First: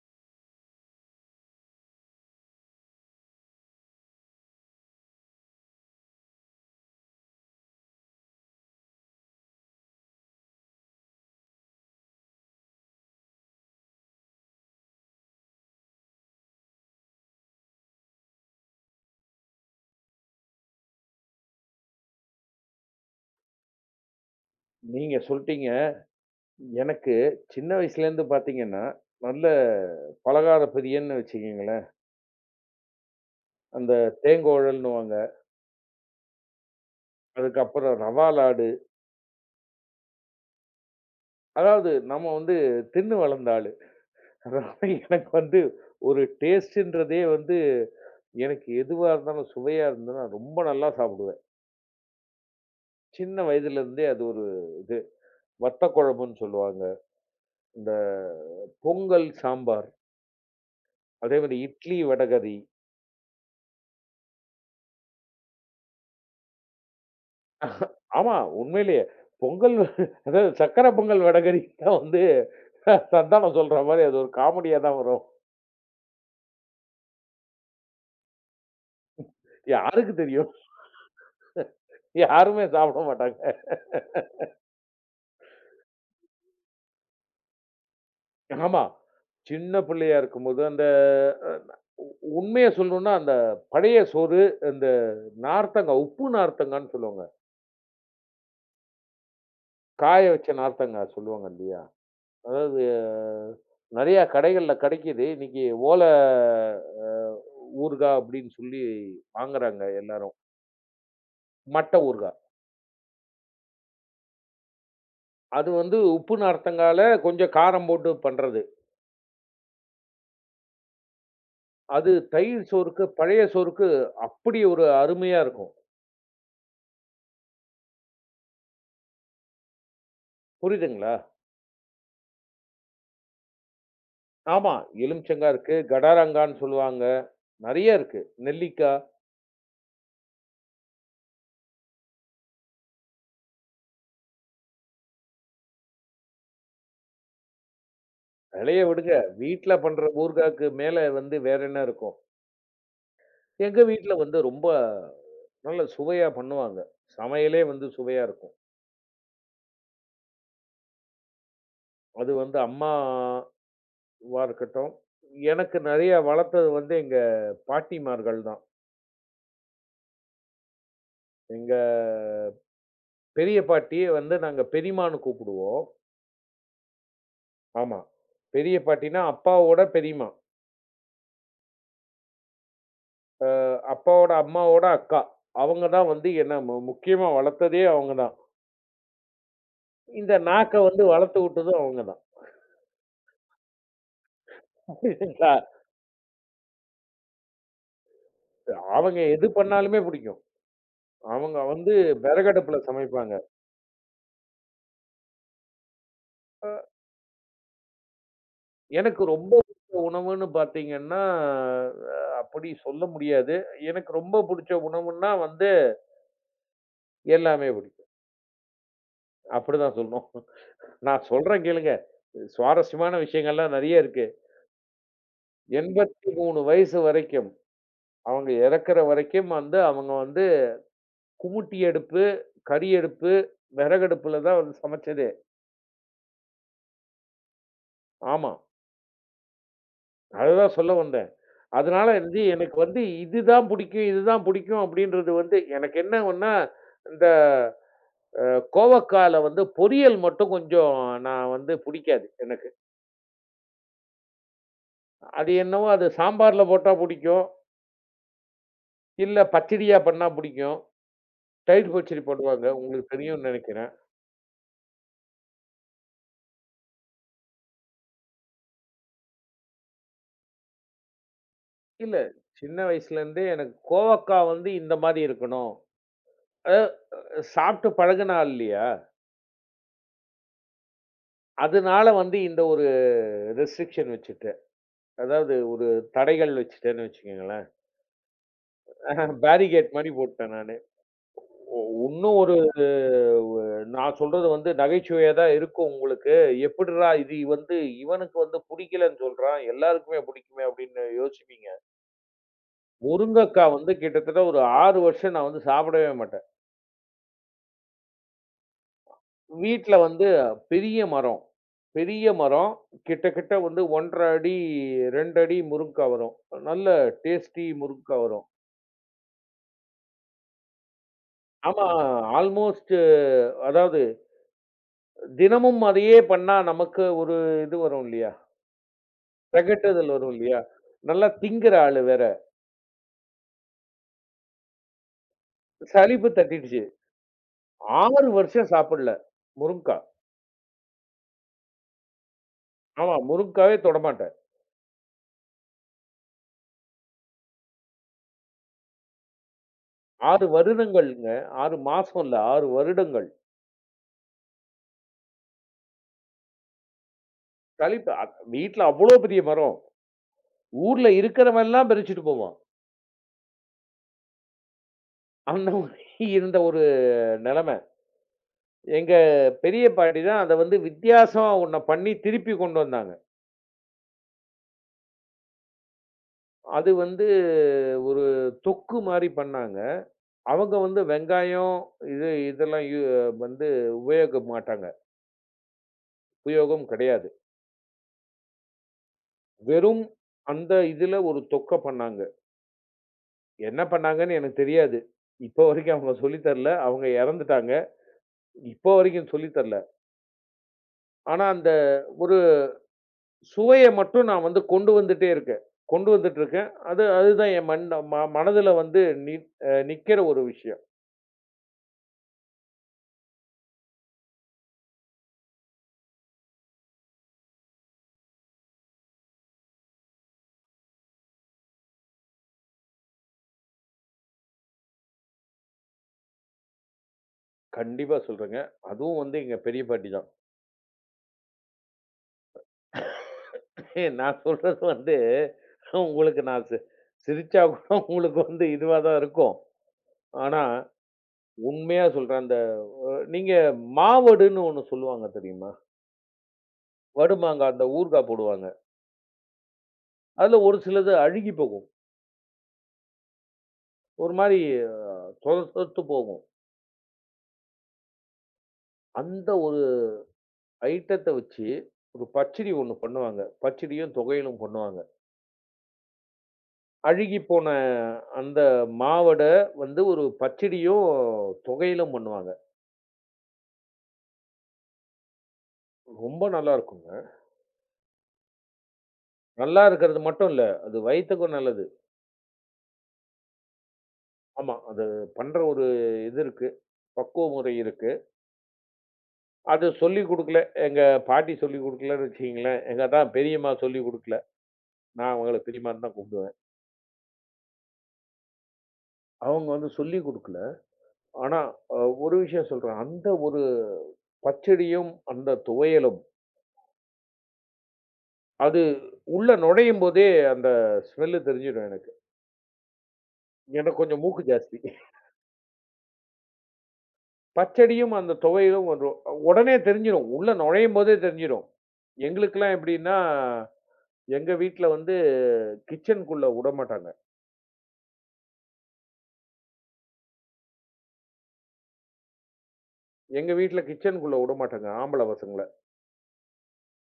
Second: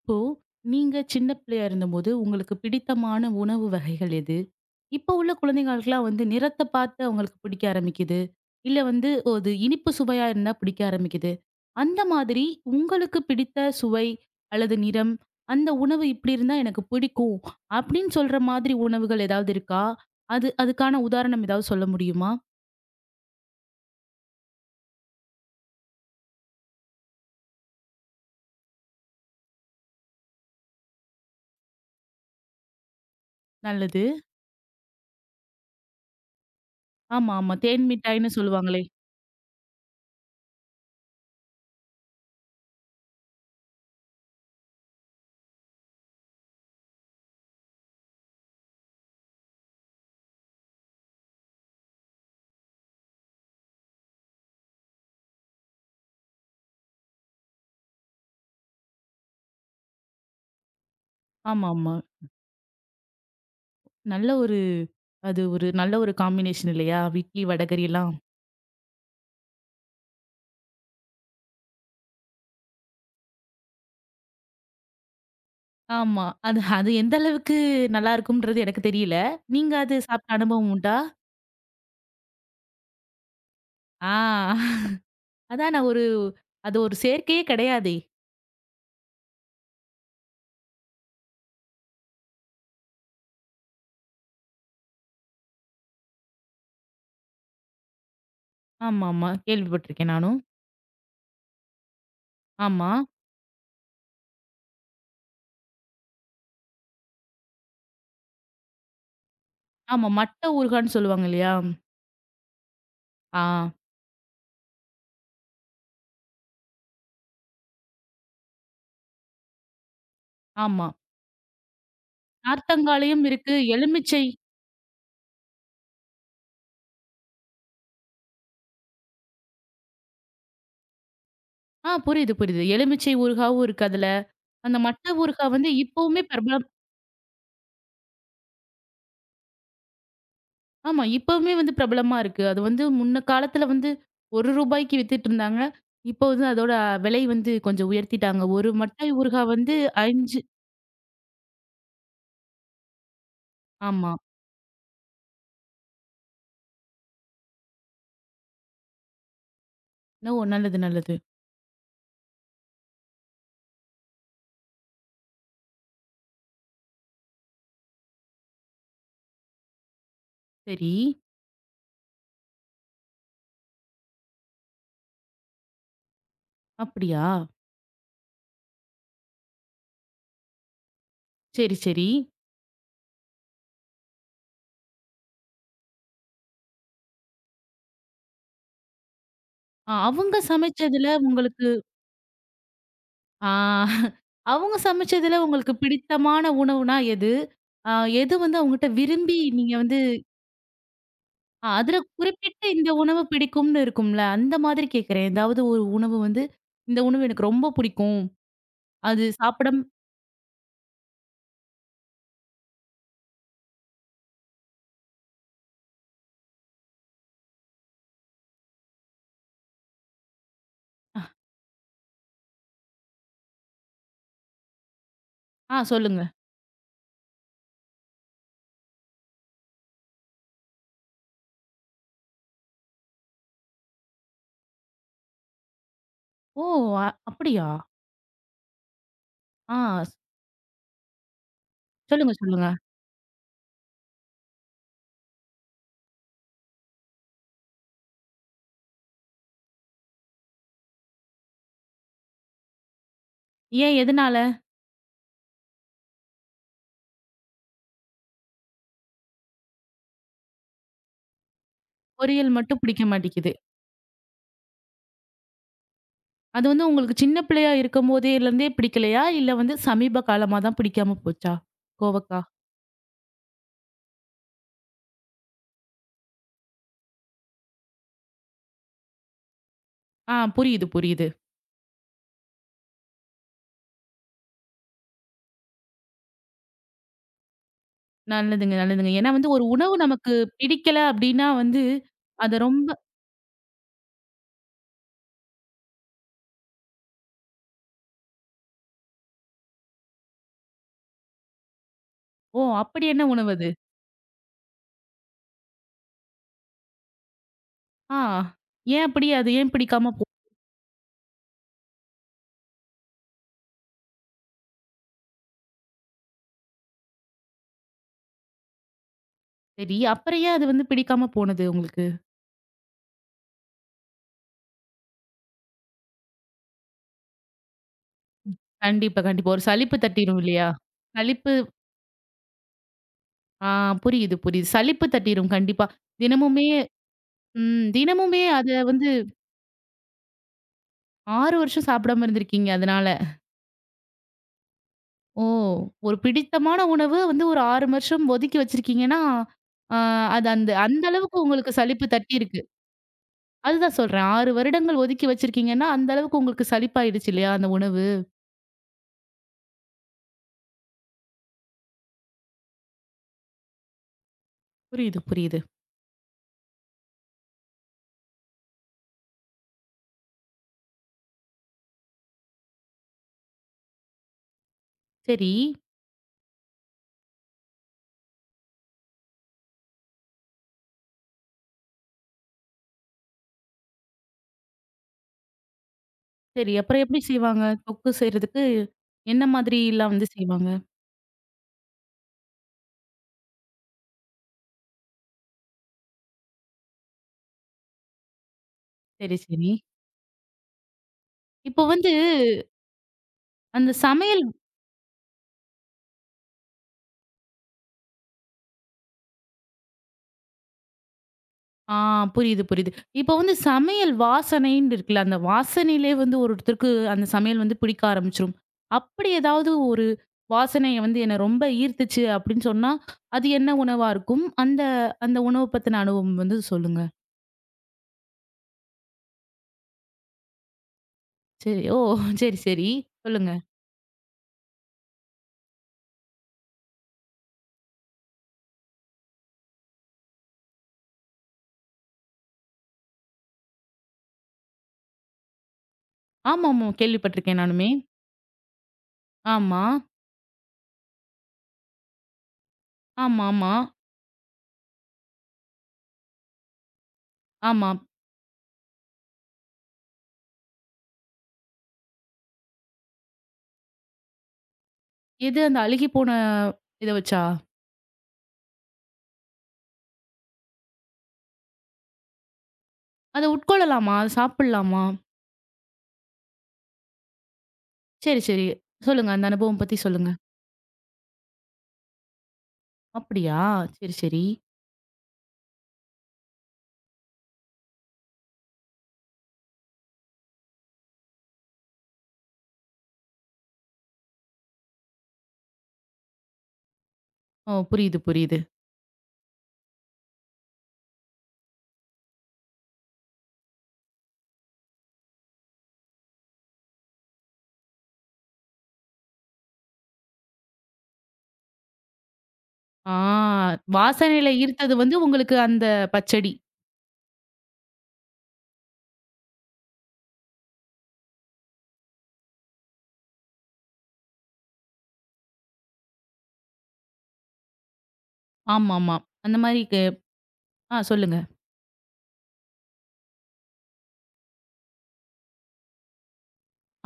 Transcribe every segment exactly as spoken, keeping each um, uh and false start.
இப்போ நீங்க சின்ன பிள்ளையா இருந்தபோது உங்களுக்கு பிடித்தமான உணவு வகைகள் எது? இப்போ உள்ள குழந்தைகளுக்கெல்லாம் வந்து நிறத்த பார்த்து அவங்களுக்கு பிடிக்க ஆரம்பிக்குது. இல்ல வந்து ஒரு இனிப்பு சுவையா இருந்தா பிடிக்க ஆரம்பிக்குது. அந்த மாதிரி உங்களுக்கு பிடித்த சுவை அல்லது நிறம், அந்த உணவு இப்படி இருந்தா எனக்கு பிடிக்கும் அப்படின்னு சொல்ற மாதிரி உணவுகள் ஏதாவது இருக்கா? அது அதுக்கான உதாரணம் ஏதாவது சொல்ல முடியுமா? நீங்க சொல்ட்டீங்க. எனக்கு சின்ன வயசுலேருந்து பார்த்தீங்கன்னா, நல்ல பலகார பிரியன்னு வச்சுக்கங்களேன். அந்த நல்லது. தேங்கோழல்ன்னுவாங்க. ஆமா, ஆமா. தேன் அதுக்கப்புறம் ரவா மிட்டாய்ன்னு லாடு. சொல்லுவாங்களே. அதாவது நம்ம வந்து தின்னு வளர்ந்த ஆளு. அதனால எனக்கு வந்து ஒரு டேஸ்ட்டுன்றதே வந்து எனக்கு எதுவா இருந்தாலும், சுவையா இருந்ததுன்னா ரொம்ப நல்லா சாப்பிடுவேன். சின்ன வயதிலேருந்தே அது ஒரு இது. வத்த குழம்புன்னு சொல்லுவாங்க. இந்த பொங்கல் சாம்பார். அதேமாரி ஆமா, ஆமா. இட்லி வடகரி. நல்ல ஒரு அது ஒரு நல்ல ஒரு காம்பினேஷன் இல்லையா? இட்லி, வடகரி எல்லாம். ஆமா, உண்மையிலேயே. பொங்கல், அதாவது சர்க்கரை பொங்கல் வடகறி தான் வந்து சந்தானம் சொல்ற மாரி அது ஒரு காமெடியா தான் வரும். ஆமா. அது அது எந்த அளவுக்கு நல்லா இருக்கும்ன்றது எனக்கு தெரியல. நீங்க அது யாருக்கு சாப்பிட்ட தெரியும்? அனுபவம் உண்டா? யாருமே சாப்பிட மாட்டாங்க. ஆ, அதான் நான் ஒரு அது ஒரு சேர்க்கையே கிடையாதே! ஆமா. சின்ன பிள்ளையா இருக்கும்போது அந்த அ உண்மைய சொல்லணும்னா, அந்த பழைய சோறு, இந்த நார்த்தங்கா, உப்பு நார்த்தங்கான்னு சொல்லுவாங்க. ஆமாமா. கேள்விப்பட்டுருக்கேன் காய நானும். வச்ச நார்த்தங்கா சொல்லுவாங்க இல்லையா? அதாவது ஆமா. நெறையா கடைகள்ல கெடைக்குது. இன்னைக்கு ஓல அ ஊறுகாய் அப்படின்னு சொல்லி வாங்குறாங்க ஆமா. எல்லாரும். மட்ட ஊறுகான்னு சொல்லுவாங்க இல்லையா? மட்டை ஊறுகாய். ஆ, அது வந்து உப்பு நார்த்தங்கால கொஞ்சம் காரம் போட்டு பண்றது. ஆமா. அது தயிர் சோறுக்கு, நார்த்தங்காலையும் பழைய இருக்கு. சோறுக்கு எலுமிச்சை அப்படி ஒரு அருமையா இருக்கும். புரியுதுங்களா? ஆ, புரியுது, புரியுது. எலுமிச்சை ஊறுகாவும் இருக்கு அதுல. ஆமா. அந்த மட்ட ஊறுகா எலுமிச்சங்கா வந்து இருக்கு, இப்பவுமே பிரபல கடாரங்கான்னு சொல்லுவாங்க. நெறைய இருக்கு. நெல்லிக்காய், ஆமா. இப்பவுமே வந்து பிரபலமா இருக்கு. அது வந்து முன்ன காலத்துல வந்து ரூ. ஒன்றுக்கு வித்துட்டுருந்தாங்க. இப்போ வந்து அதோட விலை வந்து கொஞ்சம் உயர்த்திட்டாங்க. ஒரு வெலைய மட்டை விடுங்க. ஊறுகாய் வந்து வீட்ல பண்ற ஐந்து ஊறுகாய்க்கு மேல வந்து வேற என்ன இருக்கும்? எங்க வீட்ல ஆமா. வந்து ரொம்ப நல்ல சுவையா பண்ணுவாங்க. சமையலே வந்து சுவையா இருக்கும். ஓ! நல்லது, நல்லது. அது வந்து அம்மாவா இருக்கட்டும், எனக்கு நெறைய வளர்த்தது வந்து எங்க பாட்டிமார்கள் தான். சரி. எங்க பெரிய பாட்டிய வந்து நாங்க பெரியம்மான்னு கூப்பிடுவோம். அப்படியா? ஆமா. பெரிய பாட்டின்னா, அப்பாவோட பெரியம்மா. சரி, சரி. அப்பாவோட அம்மாவோட அக்கா. அவங்க தான் வந்து என்ன மு முக்கியமா வளர்த்ததே அவங்க தான். அ இந்த அவங்க நாக்க வந்து சமைச்சதுல வளர்த்து உங்களுக்கு விட்டதும் அவங்க தான். ஆ, அவங்க சமைச்சதுல புரியுதுங்களா? உங்களுக்கு பிடித்தமான உணவுனா எது? அ எது வந்து அவங்ககிட்ட அவங்க விரும்பி எது நீங்க வந்து பண்ணாலுமே பிடிக்கும். அவங்க அ வந்து அதுல குறிப்பிட்டு விறகடுப்புல இந்த உணவு சமைப்பாங்க. பிடிக்கும்னு இருக்கும்ல. அந்த மாதிரி கேட்கிறேன். ஏதாவது ஒரு உணவு வந்து, இந்த உணவு எனக்கு ரொம்ப பிடிக்கும். எனக்கு அது ரொம்ப சாப்பிடம் பிடிச்ச உணவுன்னு பார்த்தீங்கன்னா, அ அப்படி சொல்ல முடியாது. எனக்கு ரொம்ப பிடிச்ச உணவுன்னா வந்து எல்லாமே பிடிக்கும். அப்படிதான் சொல்லணும். நான் சொல்றேன் கேளுங்க. சுவாரஸ்யமான விஷயங்கள்லாம் நெறைய இருக்கு. ஆ, சொல்லுங்க. எண்பத்தி மூன்று வயசு வரைக்கும். அவங்க இறக்குற வரைக்கும் வந்து, அவங்க வந்து குமுட்டி அடுப்பு, கரி அடுப்பு, விறகடுப்புல தான் வந்து சமைச்சதே. ஓ! அ- அப்படியா? ஆமா. ஆ, அதுதான் சொல்ல வந்தேன். அதனால சொல்லுங்க, வந்து சொல்லுங்க. எனக்கு வந்து இதுதான் புடிக்கும், இதுதான் புடிக்கும் அப்படின்றது வந்து எனக்கு என்ன ஒண்ணா, இந்த அ கோவக்கால வந்து பொரியல் மட்டும் கொஞ்சம் நான் வந்து புடிக்காது எனக்கு. ஏன் எதனால? அது என்னவோ அது சாம்பார்ல போட்டா புடிக்கும். இல்ல பச்சடியா பண்ணா புடிக்கும். தயிர் பச்சடி பொரியல் பண்ணுவாங்க. மட்டும் பிடிக்க உங்களுக்கு தெரியும்னு மாட்டேங்குது. நெனைக்கிறேன். அது வந்து உங்களுக்கு சின்ன பிள்ளையா இருக்கும்போதேலருந்தே பிடிக்கலையா? இல்ல வந்து சமீப காலமா தான் பிடிக்காம போச்சா? இல்ல. கோவக்கா. சின்ன வயசுலேருந்தே எனக்கு கோவக்கா வந்து இந்த மாரி இருக்கணும். அதாவது சாப்பிட்டு பழகுனா இல்லையா? ஆ, புரியுது, புரியுது. அதனால வந்து இந்த ஒரு ரெஸ்ட்ரிக்ஷன் வச்சுட்டேன். அதாவது ஒரு தடைகள் வச்சுட்டேன்னு வச்சுக்கங்களேன். நல்லதுங்க, நல்லதுங்க. ஏன்னா வந்து ஒரு பேரிகேட் உணவு மாரி நமக்கு போட்டேன் நானு. பிடிக்கல அப்படின்னா வந்து, இன்னும் ஒரு அத ரொம்ப வ நான் சொல்றது வந்து நகைச்சுவையா தான் இருக்கும் உங்களுக்கு. எப்புட்றா இது வந்து இவனுக்கு வந்து புடிக்கலன்னு சொல்றான். எல்லாருக்குமே புடிக்குமே அப்படின்னு யோசிப்பீங்க. ஓ! அப்படி என்ன உணவு முருங்கக்கா அது? வந்து கிட்டத்தட்ட ஒரு ஆறு வருஷம் நான் வந்து சாப்பிடவே மாட்டேன். ஆ, ஏன் அப்படி? அது ஏன் வீட்ல பிடிக்காம போ வந்து பெரிய மரம். பெரிய மரம். கிட்டத்தட்ட வந்து ஒன்றரை அரை அடி, ரெண்டு அடி முருங்கா வரும். நல்ல டேஸ்டி முருங்கா வரும். சரி. அப்புறம் ஏன் அது வந்து பிடிக்காம போனது ஆமா. உங்களுக்கு? ஆல்மோஸ்ட், அதாவது தினமும் அதையே பண்ணா நமக்கு ஒரு இது வரும் இல்லையா? கண்டிப்பா, கண்டிப்பா. ஒரு சலிப்பு தெகட்டுதல் வரும் தட்டிரும் இல்லையா? இல்லையா? நல்லா சலிப்பு திங்கிற ஆளு வேற. ஆ, புரியுது, புரியுது. சலிப்பு தட்டிரும் கண்டிப்பா. சலிப்பு தினமுமே தட்டிடுச்சு. ம் ஆறு தினமுமே அத வருஷம் வந்து சாப்பிடல. முருங்கா. ஆறு வருஷம் சாப்பிடாம இருந்திருக்கீங்க அதனால. ஆமா, முருங்காவே தொடமாட்டேன். ஓ! ஒரு பிடித்தமான உணவு வந்து ஒரு ஆறு வருஷம் ஒதுக்கி வச்சிருக்கீங்கன்னா, ஆ ஆறு அது அந்த அந்த வருடங்கள்ங்க. அளவுக்கு உங்களுக்கு ஆறு சலிப்பு மாசம் இல்ல, தட்டியிருக்கு. ஆறு வருடங்கள். அதுதான் சொல்றேன். ஆறு வருடங்கள் ஒதுக்கி வச்சிருக்கீங்கன்னா, அந்த அளவுக்கு உங்களுக்கு சலிப்பாயிடுச்சு இல்லையா அந்த உணவு? சலிப்பு. அ வீட்ல அவ்ளோ பெரிய மரம். ஊர்ல இருக்கிறவன்லாம் பறிச்சுட்டு போவான். புரியுது, புரியுது. அந்த மாரி இருந்த ஒரு நெலைமை. எங்க பெரிய பாட்டி தான் அத வந்து வித்தியாசமா ஒண்ண பண்ணி திருப்பி கொண்டு வந்தாங்க. சரி. அது வந்து ஒரு தொக்கு மாரி பண்ணாங்க. அவங்க வந்து வெங்காயம் இது இதெல்லாம் யு வந்து உபயோகிக்க மாட்டாங்க. சரி. உபயோகம் அப்புறம் எப்படி கிடையாது. செய்வாங்க? தொக்கு செய்றதுக்கு என்ன வெறும் மாதிரிலாம் வந்து செய்வாங்க? அந்த இதுல ஒரு தொக்க பண்ணாங்க. என்ன பண்ணாங்கன்னு எனக்கு தெரியாது. இப்ப வரைக்கும் அவங்க சொல்லி தரல. அவங்க இறந்துட்டாங்க. இப்ப வரைக்கும் சரி, சொல்லி சரி. தரல. ஆனா அந்த இப்போ வந்து ஒரு சுவைய அந்த மட்டும் நான் சமையல் வந்து கொண்டு வந்துட்டே இருக்கேன். கொண்டு வந்துட்டு இருக்கேன். அது அதுதான் என் மண் ம மனதுல வந்து நி அ நிக்கிற ஒரு விஷயம். ஆ, புரியுது, புரியுது. இப்போ வந்து சமையல் வாசனைன்னு இருக்குல்ல, அந்த வாசனையிலே வந்து ஒரு ஒருத்தருக்கு அந்த சமையல் வந்து பிடிக்க ஆரம்பிச்சுரும். அப்படி ஏதாவது ஒரு வாசனைய வந்து என்ன ரொம்ப ஈர்த்துச்சு அப்படின்னு சொன்னா, அது என்ன உணவா இருக்கும்? அந்த அந்த உணவ பத்தின அனுபவம் வந்து சொல்லுங்க. கண்டிப்பா சொல்றேங்க. அதுவும் வந்து எங்க பெரிய பாட்டி தான். சரி. ஓ! சரி, சரி. சொல்லுங்க. ஏய், நான் சொல்றது வந்து உங்களுக்கு நான் சி சிரிச்சா கூட உங்களுக்கு வந்து இதுவா தான் இருக்கும். ஆனா, உண்மையா சொல்றேன். அந்த நீங்க மாவடுன்னு ஒண்ணு சொல்லுவாங்க தெரியுமா? ஆமாமா. கேள்விப்பட்டிருக்கேன் வடுமாங்காய் அந்த நானுமே. ஊறுகாய் போடுவாங்க. ஆமா. அதுல ஒரு சிலது அழுகி போகும். ஆமாமா. ஆமா. ஒரு மாரி சொத சொதத்து போகும். ஆமா. அந்த ஒரு ஐட்டத்த வச்சு ஒரு பச்சடி ஒண்ணு பண்ணுவாங்க. பச்சடியும், தொகையலும் பண்ணுவாங்க. எது அந்த அழுகி போன இத வச்சா? அழுகிப்போன அந்த மாவட வந்து ஒரு பச்சடியும், தொகையலும் பண்ணுவாங்க. அத உட்கொள்ளலாமா? அத சாப்பிடலாமா? ரொம்ப நல்லாருக்குங்க. சரி, சரி. சொல்லுங்க. அந்த அனுபவம் நல்லா பத்தி இருக்கிறது சொல்லுங்க. மட்டும் இல்ல, அது வயித்துக்கும் நல்லது. அப்படியா? சரி, சரி. ஆமா, அது பண்ற ஒரு இது இருக்கு. பக்குவ முறை இருக்கு. அது சொல்லிக் குடுக்கல. எங்க பாட்டி சொல்லிக் குடுக்கலன்னு வச்சுக்கங்களேன். எங்க அதான் பெரியம்மா சொல்லிக் குடுக்கல. நான் அவங்கள பெரியம்மான்னு தான் கூப்பிடுவேன். ஓ, புரியுது, புரியுது. அவங்க வந்து சொல்லிக் குடுக்கல. ஆனா, அ ஒரு விஷயம் சொல்றேன். அந்த ஒரு பச்சடியும், அந்த துவையலும் அது உள்ள நுழையும் போதே அந்த ஸ்மெல்லு தெரிஞ்சிடும் எனக்கு. ஆ, எனக்கு கொஞ்சம் மூக்கு வாசனையில ஜாஸ்தி. ஈர்த்தது வந்து உங்களுக்கு அந்த பச்சடி. பச்சடியும் அந்த துவையலும் வரும். உடனே தெரிஞ்சிரும். உள்ள நுழையும் போதே தெரிஞ்சிரும். எங்களுக்கெல்லாம் எப்படின்னா, எங்க வீட்ல வந்து கிச்சனுக்குள்ள உடமாட்டாங்க. ஆமாமா. அந்த மாரி க ஆ, சொல்லுங்க. எங்க வீட்ல கிச்சனுக்குள்ள உடமாட்டாங்க ஆம்பள பசங்கள.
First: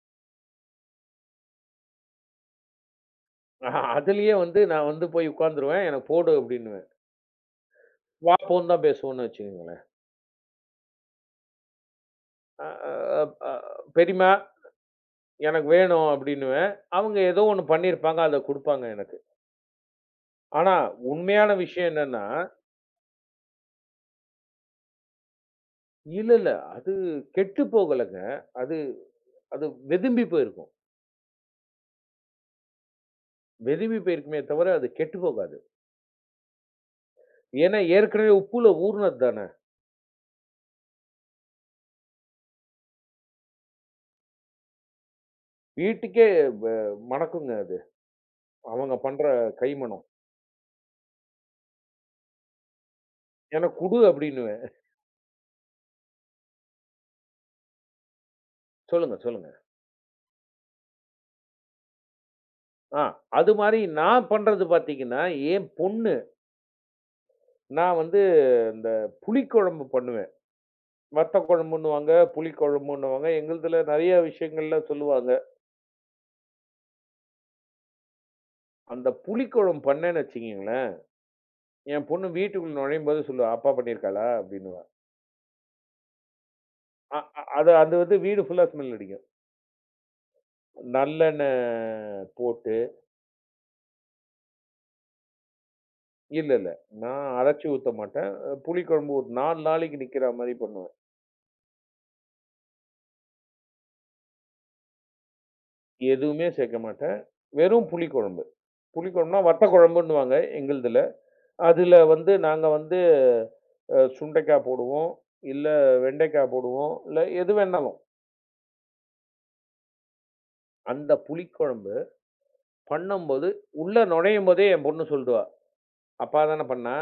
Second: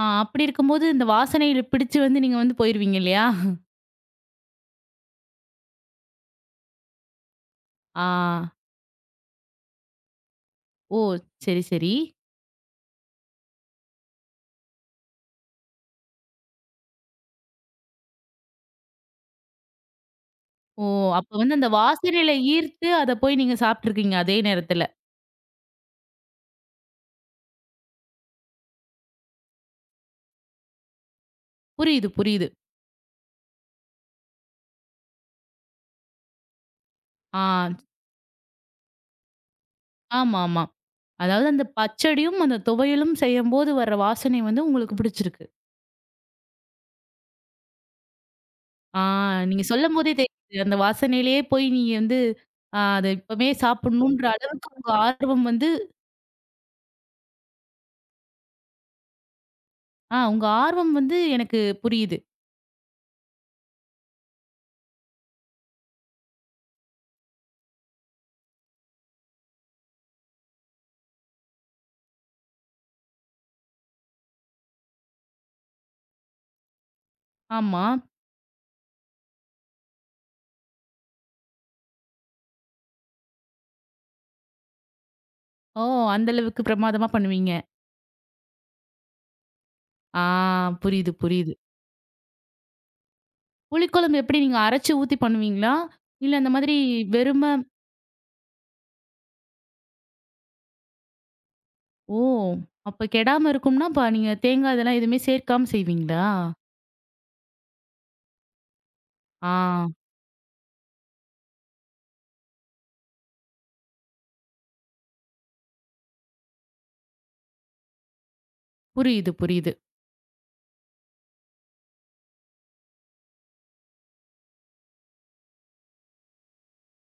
ஆ, அப்படி இருக்கும்போது இந்த வாசனையில பிடிச்சு வந்து நீங்க வந்து போயிருவீங்க இல்லையா? அதிலேயே வந்து நான் வந்து போய் உட்கார்ந்துருவேன். எனக்கு போடு அப்படின்னுவேன். ஆ. வா, போன்னு தான் பேசுவோம்ன்னு வச்சுக்கங்களேன். ஓ! சரி, சரி. அ அ அ பெரியம்மா எனக்கு வேணும் அப்படின்னுவேன். அவங்க ஏதோ ஒண்ணு பண்ணியிருப்பாங்க. அத குடுப்பாங்க எனக்கு. ஆனா, ஓ! அப்ப உண்மையான வந்து அந்த விஷயம் என்னன்னா வாசனையில ஈர்த்து அத போய் நீங்க சாப்ட்டுருக்கீங்க அதே நேரத்துல. இல்ல, இல்ல. அது கெட்டு போகலங்க. அது அது வெதும்பி போயிருக்கும். புரியுது, புரியுது. வெதும்பி போயிருக்குமே தவிர, அது கெட்டு போகாது. ஆ, ஏன்னா, ஏற்கனவே உப்புல ஊறுனது தானே. ஆமாமா. அதாவது அந்த பச்சடியும் அந்த துவையலும் செய்யும்போது வர வாசனை வந்து உங்களுக்கு பிடிச்சிருக்கு. வீட்டுக்கே வ மணக்குங்க அது. அவங்க ஆ, பண்ற நீங்க கைமணம். சொல்லும்போதே தெரியுது. அந்த வாசனையிலேயே போய் நீங்க வந்து ஆ, அத இப்பவே எனக்கு குடு சாப்பிடணுன்ற அப்டின்னுவேன். அளவுக்கு உங்க ஆர்வம் வந்து சொல்லுங்க, சொல்லுங்க. ஆ, உங்க ஆர்வம் வந்து எனக்கு புரியுது. ஆ அது மாரி நான் பண்றது பார்த்தீங்கன்னா, என் பொண்ணு, நான் வந்து இந்த புளிக்குழம்பு பண்ணுவேன். வத்த குழம்புன்னுவாங்க, புளிக்குழம்புன்னுவாங்க. எங்களுதுல நெறைய விஷயங்கள்ல சொல்லுவாங்க. ஆமா. அந்த புளிக்குழம்பு பண்ணேன்னு வச்சுக்கங்களேன், என் பொண்ணு வீட்டுக்குள்ள நுழையும்போது சொல்லுவா, "அப்பா பண்ணியிருக்காளா?" அப்படின்னுவா. ஓ! அந்த அளவுக்கு பிரமாதமா அ அ பண்ணுவீங்க. அது அது வந்து வீடு ஃபுல்லா ஸ்மெல் அடிக்கும். ஆ, புரியுது, புரியுது. நல்லெண்ணெய் போட்டு புளிக்குழம்பு எப்படி நீங்க அரைச்சு ஊத்தி பண்ணுவீங்களா? இல்ல அந்த இல்ல, இல்ல. மாதிரி நான் வெறும அரைச்சு ஊத்த மாட்டேன். அஹ் புளிக்குழம்பு ஒரு நாலு நாளைக்கு நிக்கிற மாரி பண்ணுவேன். ஓ! அப்ப கெடாம இருக்கும்னா, அப்ப நீங்க தேங்காய் இதெல்லாம் எதுவுமே சேர்க்காம செய்வீங்களா? எதுவுமே சேர்க்க மாட்டேன். வெறும் புளிக்குழம்பு. புளிக்குழம்புனா வத்த ஆ, குழம்புன்னுவாங்க எங்களுதுல. அதுல வந்து நாங்க வந்து அ சுண்டைக்காய் போடுவோம், இல்ல வெண்டைக்காய் போடுவோம், இல்ல எது வேணாலும். புரியுது, புரியுது. அந்த புளிக்குழம்பு பண்ணும்போது, உள்ள நுழையும்போதே என் பொண்ணு சொல்டுவா, "அப்பா தானே பண்ணா?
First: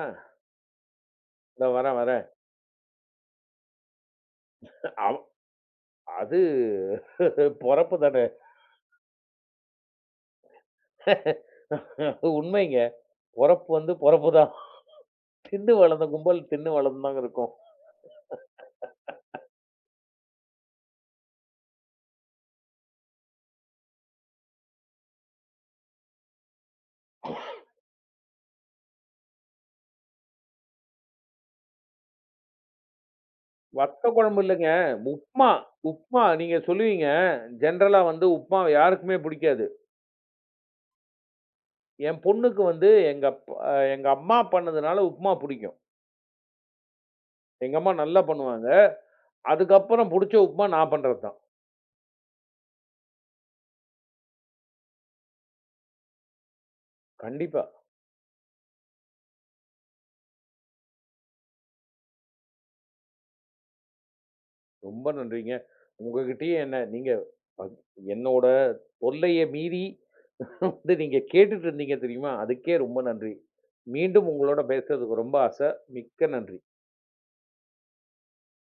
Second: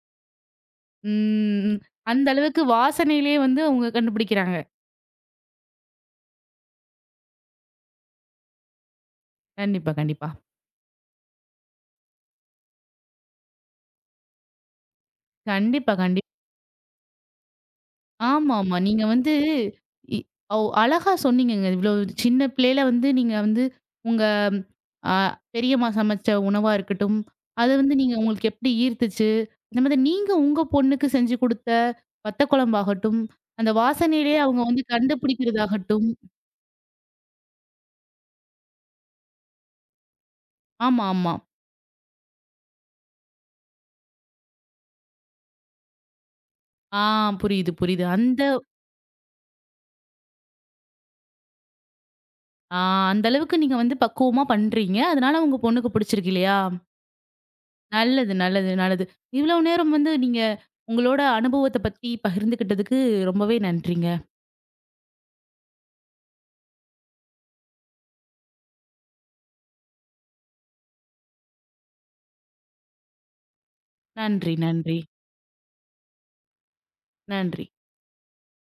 இதோ ம். வரேன், வரேன்." அந்த அளவுக்கு வாசனையிலேயே வந்து அவங்க கண்டுபிடிக்கிறாங்க. அவ் அது பொறப்பு தானே. கண்டிப்பா, கண்டிப்பா. உண்மைங்க. பொறப்பு வந்து பொறப்பு தான். தின்னு கண்டிப்பா, வளர்ந்த கண்டிப்பா. கும்பல் தின்னு வளர்ந்துதாங்க இருக்கும். ஆமாமா. நீங்க வந்து இ ஒ அழகா சொன்னீங்கங்க. இவ்ளோ சின்ன பிள்ளையில வந்து நீங்க வந்து உங்க அ பெரியம்மா சமைச்ச உணவா இருக்கட்டும், அது வந்து நீங்க உங்களுக்கு எப்படி ஈர்த்துச்சு? இந்த மாதிரி நீங்க உங்க பொண்ணுக்கு செஞ்சு குடுத்த வத்த குழம்பாகட்டும், அந்த வத்த குழம்பு வாசனையிலேயே அவங்க இல்லங்க. வந்து உப்மா, கண்டுபிடிக்கிறதாகட்டும். உப்மா நீங்க சொல்லுவீங்க. ஜெனரலா வந்து உப்மா யாருக்குமே பிடிக்காது. ஆமா, ஆமா. என் பொண்ணுக்கு வந்து எங்க அப் எங்க அம்மா பண்ணதுனால உப்மா பிடிக்கும். ஆ, புரியுது, எங்க அம்மா புரியுது. நல்லா அந்த பண்ணுவாங்க. அதுக்கப்புறம் புடிச்ச உப்மா நான் பண்றது தான். ஆ, அந்த அளவுக்கு நீங்க வந்து பக்குவமா பண்றீங்க. அதனால உங்க பொண்ணுக்கு பிடிச்சிருக்கு இல்லையா? கண்டிப்பா. நல்லது, நல்லது, நல்லது. இவ்வளவு நேரம் வந்து நீங்க உங்களோட அனுபவத்த பத்தி பகிர்ந்துகிட்டதுக்கு ரொம்பவே நன்றிங்க. ரொம்ப நன்றிங்க. உங்ககிட்டயே என்ன நீங்க ப என்னோட தொல்லைய மீறி வந்து நீங்க கேட்டுட்டு இருந்தீங்க தெரியுமா? அதுக்கே ரொம்ப நன்றி. மீண்டும் நன்றி, உங்களோட நன்றி, பேசுறதுக்கு ரொம்ப ஆசை. மிக்க நன்றி. நன்றி.